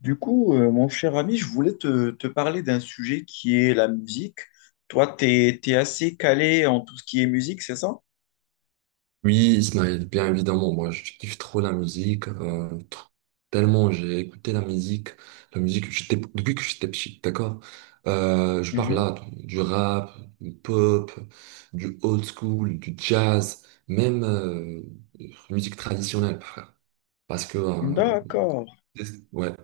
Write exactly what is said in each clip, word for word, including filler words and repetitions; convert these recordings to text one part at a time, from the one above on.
Du coup, euh, mon cher ami, je voulais te, te parler d'un sujet qui est la musique. Toi, t'es, t'es assez calé en tout ce qui est musique, c'est ça? Oui, Ismaël, bien évidemment, moi je kiffe trop la musique, euh, tr- tellement j'ai écouté la musique, la musique que j'étais- depuis que j'étais petit, d'accord? Euh, je parle Mhm. là du du rap, du pop, du old school, du jazz, même euh, musique traditionnelle, frère. Parce que, euh, D'accord. ouais,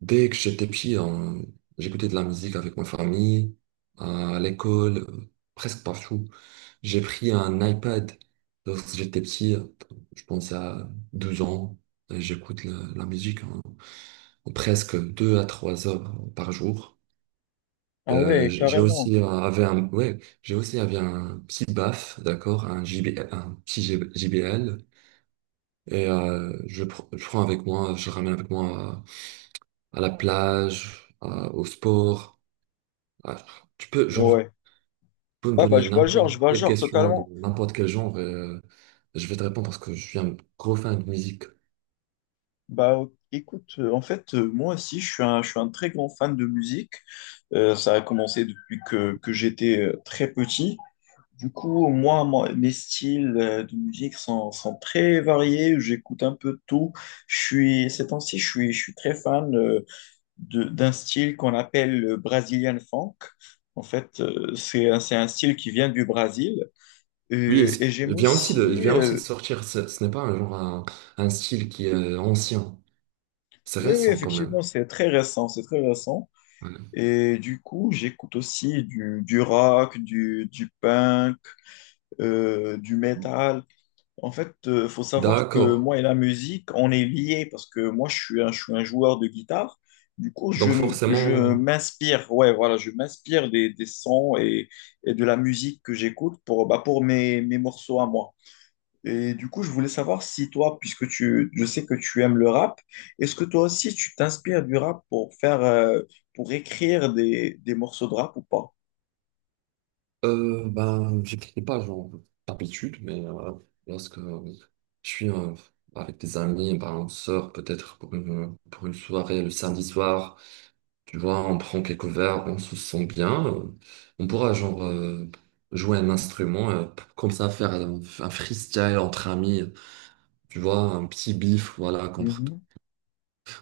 dès que j'étais petit, on- j'écoutais de la musique avec ma famille, à l'école, euh, presque partout. J'ai pris un iPad lorsque j'étais petit, euh, je pense à douze ans, et j'écoute la, la musique en, en presque deux à trois heures par jour. Ah Euh, ouais, j- J'ai carrément. aussi euh, avait un, ouais, j'ai aussi avait un petit B A F, d'accord, un JB, un petit JB J B L, et euh, je, pr- je prends avec moi, je ramène avec moi à, à la plage, à- au sport. Ah, tu peux, genre, Ouais. tu peux me Ah bah, donner je vois le genre, n'importe je vois le quelle genre question, dans totalement. n'importe quel genre, et, euh, je vais te répondre parce que je suis un gros fan de musique. Bah ok, écoute, euh, en fait, euh, moi aussi, je suis un, je suis un très grand fan de musique. Euh, ça a commencé depuis que, que j'étais euh, très petit. Du coup, moi, moi, mes styles euh, de musique sont, sont très variés. J'écoute un peu de tout. Je suis, ces temps-ci, je suis, je suis très fan euh, de- d'un style qu'on appelle le Brazilian funk. En fait, euh, c'est un, c'est un style qui vient du Brésil. Oui, et Euh, et c'est- j'aime il vient aussi de, aussi. il vient aussi euh, de sortir. Ce, ce n'est pas un genre, un, un style qui est euh, ancien. C'est oui, oui, récent quand effectivement, même. c'est très récent. C'est très récent. Ouais. Et du coup, j'écoute aussi du, du rock, du, du punk, euh, du metal. En fait, euh, faut savoir que D'accord. moi et la musique, on est liés parce que moi, je suis un, je suis un joueur de guitare. Du coup, je, Donc m- je forcément, m'inspire, ouais, voilà, je m'inspire des, des sons et, et de la musique que j'écoute pour, bah, pour mes, mes morceaux à moi. Et du coup, je voulais savoir si toi, puisque tu, je sais que tu aimes le rap, est-ce que toi aussi tu t'inspires du rap pour faire, euh, pour écrire des, des morceaux de rap ou pas? euh, ben, j'écris pas genre d'habitude, mais euh, voilà. Lorsque je suis euh, avec des amis, ben, on sort peut-être pour une, pour une soirée le samedi soir. Tu vois, on prend quelques verres, on se sent bien. euh, On pourra genre euh, jouer un instrument, euh, p- comme ça faire un, un freestyle entre amis. Tu vois, un petit bif, voilà, compr-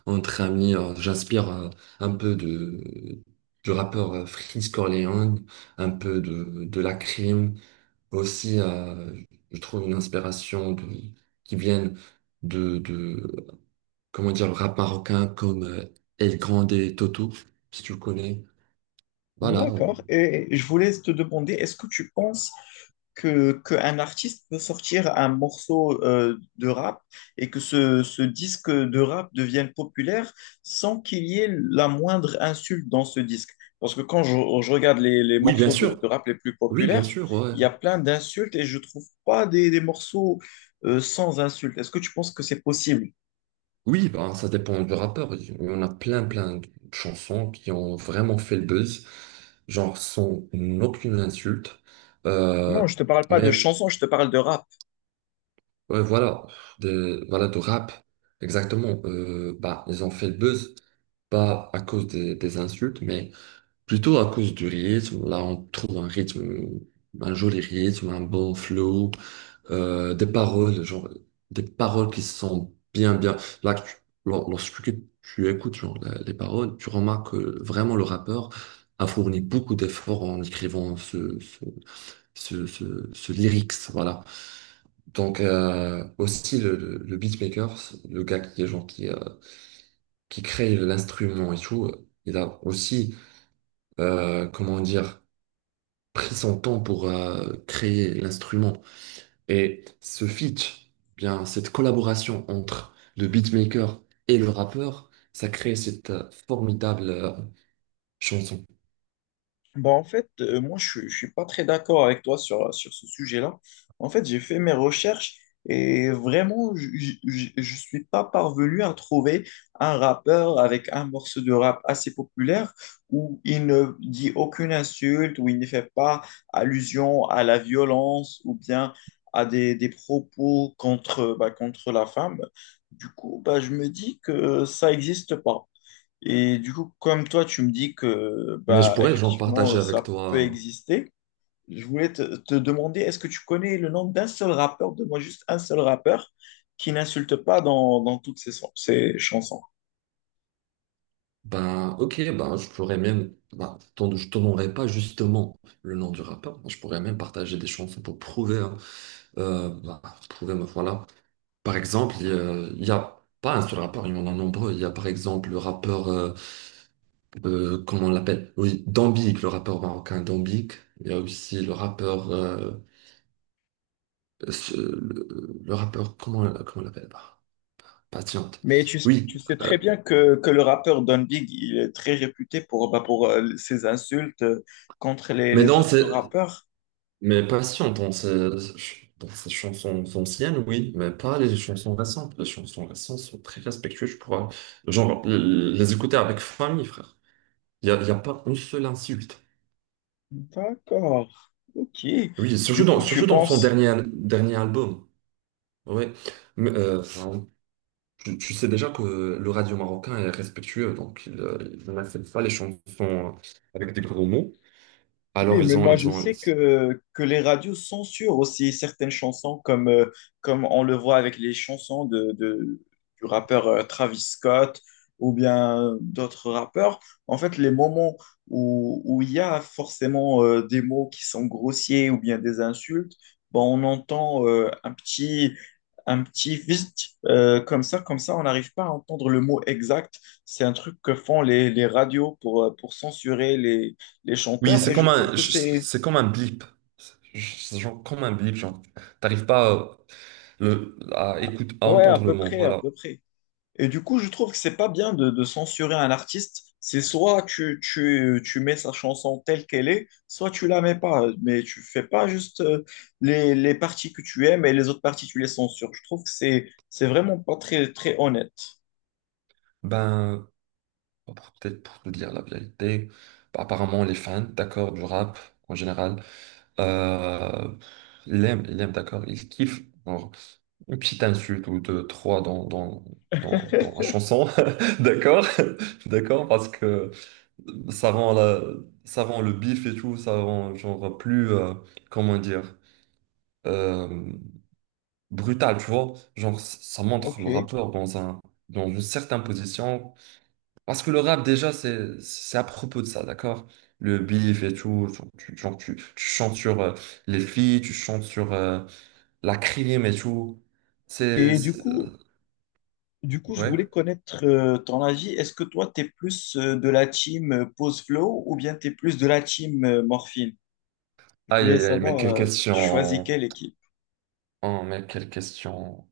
entre amis. euh, J'inspire euh, un peu de du rappeur euh, Freeze Corleone, un peu de de la crime. Aussi, euh, je trouve une inspiration de, qui viennent de de comment dire le rap marocain comme euh, El Grande et Toto, si tu le connais. Voilà. D'accord. Et je voulais te demander, est-ce que tu penses que, qu'un artiste peut sortir un morceau euh, de rap et que ce, ce disque de rap devienne populaire sans qu'il y ait la moindre insulte dans ce disque. Parce que quand je, je regarde les, les Oui, bien morceaux de, sûr. de rap les plus Oui, bien populaires, sûr, ouais. il y a plein d'insultes et je trouve pas des, des morceaux euh, sans insultes. Est-ce que tu penses que c'est possible? Oui, ben, ça dépend du rappeur. Il y en a plein, plein de chansons qui ont vraiment fait le buzz, genre sans aucune insulte. Euh, Non, je te parle pas de mais chansons, je te parle de rap. ouais, voilà, de, voilà, de rap, exactement. Euh, bah, ils ont fait le buzz, pas à cause des, des insultes, mais plutôt à cause du rythme. Là, on trouve un rythme, un joli rythme, un bon flow. euh, des paroles, genre, des paroles qui sont bien, bien. Là, tu- lor- lorsque tu, tu écoutes genre, la- les paroles, tu remarques que vraiment le rappeur a fourni beaucoup d'efforts en écrivant ce, ce, ce, ce, ce lyrics, voilà. Donc, euh, aussi, le, le, le beatmaker, le gars qui est genre, qui, euh, qui crée l'instrument et tout, il a aussi, euh, comment dire, pris son temps pour euh, créer l'instrument. Et ce feat, bien cette collaboration entre le beatmaker et le rappeur, ça crée cette euh, formidable euh, chanson. Bah, en fait, euh, moi, je ne suis pas très d'accord avec toi sur, sur ce sujet-là. En fait, j'ai fait mes recherches et vraiment, je ne suis pas parvenu à trouver un rappeur avec un morceau de rap assez populaire où il ne dit aucune insulte, où il ne fait pas allusion à la violence ou bien à des, des propos contre, bah, contre la femme. Du coup, bah, je me dis que ça n'existe pas. Et du coup, comme toi, tu me dis que Mais je bah pourrais genre partager effectivement avec ça peut toi. exister, je voulais te, te demander, est-ce que tu connais le nom d'un seul rappeur, de moi juste un seul rappeur, qui n'insulte pas dans, dans toutes ses, son- ses chansons? Ben ok, ben je pourrais même, ben, je t'en- je te donnerai pas justement le nom du rappeur. Je pourrais même partager des chansons pour prouver, hein, euh, ben, prouver, ben, voilà. Par exemple, il y a il y a pas un seul rappeur, il y en a nombreux. Il y a par exemple le rappeur euh, euh, comment on l'appelle? Oui, Dambik, le rappeur marocain Dambik. Il y a aussi le rappeur, euh, ce- le, le rappeur, comment, comment on l'appelle? Bah, Patiente. Mais tu, tu Oui, sais très euh, bien que, que le rappeur Don Big, il est très réputé pour, bah, pour euh, ses insultes euh, contre les, mais les non, autres c'est, rappeurs. mais Patiente, dans ses, dans ses chansons anciennes, oui, mais pas les chansons récentes. Les chansons récentes sont très respectueuses, je pourrais, genre, les écouter avec famille, frère. Il y a, il y a pas une seule insulte. D'accord, ok. Oui, surtout Du dans, coup, tu surtout dans son penses. dernier, dernier album. Ouais. Mais, euh, enfin, Tu, tu sais déjà que le radio marocain est respectueux, donc il euh, il n'accepte pas les chansons euh, avec des gros mots. Oui, Alors mais ils ont, moi je ils ont. sais que, que les radios censurent aussi certaines chansons, comme, euh, comme on le voit avec les chansons de, de- du rappeur euh, Travis Scott ou bien euh, d'autres rappeurs. En fait, les moments où, où il y a forcément euh, des mots qui sont grossiers ou bien des insultes, bon, on entend euh, un petit, un petit vite euh, comme ça, comme ça, on n'arrive pas à entendre le mot exact. C'est un truc que font les, les radios pour, euh, pour censurer les les Oui, chanteurs, c'est et je comme trouve un, que je- c'est... c'est comme un blip. C'est genre comme un blip, genre t'arrives pas euh, le, à écoute- à Ouais, à entendre le peu mot. près, à Voilà. peu près. Et du coup, je trouve que c'est pas bien de, de censurer un artiste. C'est soit tu, tu, tu mets sa chanson telle qu'elle est, soit tu la mets pas. Mais tu fais pas juste euh, les, les parties que tu aimes et les autres parties, tu les censures. Je trouve que c'est, c'est vraiment pas très, très honnête. Ben pour- peut-être pour te dire la vérité, apparemment les fans, d'accord, du rap en général. Euh, l'aime, l'aime, d'accord, il kiffe. Bon, une petite insulte ou deux, trois dans, dans, dans, dans la chanson, d'accord, d'accord, parce que ça rend, la, ça rend le bif et tout, ça rend genre plus, euh, comment dire, euh, brutal, tu vois. Genre, ça montre Ok. le rappeur dans un, dans une certaine position parce que le rap, déjà, c'est, c'est à propos de ça, d'accord? Le beef et tout, tu, tu- genre, tu, tu chantes sur euh, les filles, tu chantes sur euh, la crime et tout. C'est, Et du c'est- coup, euh, du coup, je ouais. voulais connaître euh, ton avis. Est-ce que toi, tu es plus euh, de la team euh, Pause Flow ou bien tu es plus de la team euh, Morphine? Je Aïe, voulais aïe, aïe, mais savoir, quelle euh, tu choisis question. quelle équipe? Oh, mais quelle question.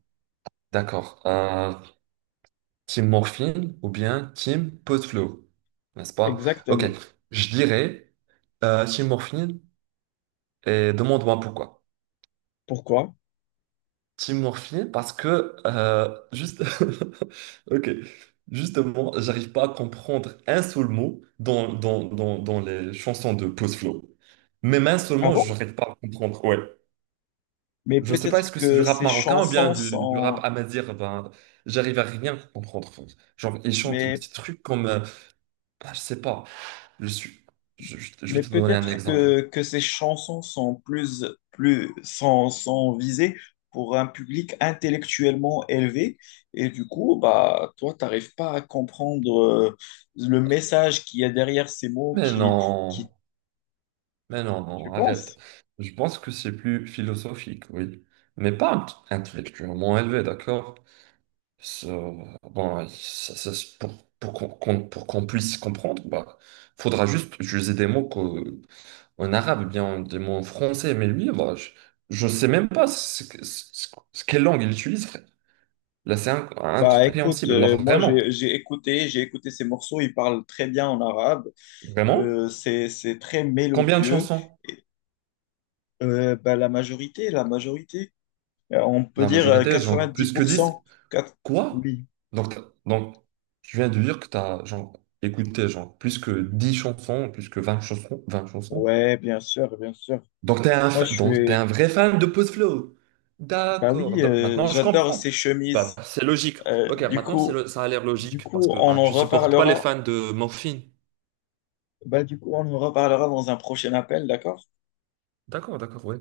D'accord. Euh, team Morphine ou bien team Podflow, n'est-ce pas? Ok, Exactement. je dirais euh, team Morphine et demande-moi pourquoi. Pourquoi? Team Morphy parce que euh, juste ok, justement j'arrive pas à comprendre un seul mot dans, dans, dans, dans les chansons de Post Flow. Même un seul Ah mot bon? j'arrive pas à comprendre, ouais. Mais Je sais pas, est-ce peut-être que c'est du que rap ces marocain ou bien chansons du, du rap sont, amazigh? Ben j'arrive à rien comprendre, genre ils chantent mais, des trucs comme euh, ah, je sais pas. Je suis, je, je- je vais mais te donner un peut-être exemple. que, que ces chansons sont plus, plus, sont, sont visées pour un public intellectuellement élevé. Et du coup, bah, toi, t'arrives pas à comprendre euh, le message qu'il y a derrière ces mots Mais qui, non. qui, Mais non, tu non, arrête. penses? Je pense que c'est plus philosophique, oui. Mais pas int- intellectuellement élevé, d'accord? Ça- Bon, ça- ça- c'est pour, pour qu'on qu'on- pour qu'on puisse comprendre, bah, faudra juste utiliser des mots qu'au- en arabe, ou bien des mots en français. Mais lui, bah, je, je sais même pas ce, que- ce- ce- quelle langue il utilise, frère. Là, c'est inc- Bah écoute, incompréhensible. Là, euh, moi vraiment. j'ai j'ai écouté, j'ai écouté ces morceaux, ils parlent très bien en arabe. Vraiment? Euh, c'est, c'est très Combien de mélodieux. chansons? Et, euh, bah, la majorité, la majorité, euh, on peut La dire euh, majorité, genre plus que dix. quatre-vingt-dix pour cent. Quatre- Quoi? Oui, Donc, t'as- donc, tu viens de dire que tu as genre, écouté genre, plus que dix chansons, plus que vingt chansons, vingt chansons. ouais, bien sûr, bien sûr. Donc, tu es un, Moi, fa- je donc, t'es suis, un vrai fan de Post Flow. bah D'accord. oui, Donc, euh, maintenant, je j'adore comprends. ces Bah, chemises. c'est logique. Euh, Ok, du maintenant, c'est coup, le- ça a l'air du logique parce coup, que on bah, en tu supportes pas les reparlera. fans de Morphine. Bah, du coup, on en reparlera dans un prochain appel, d'accord? D'accord, d'accord, ouais.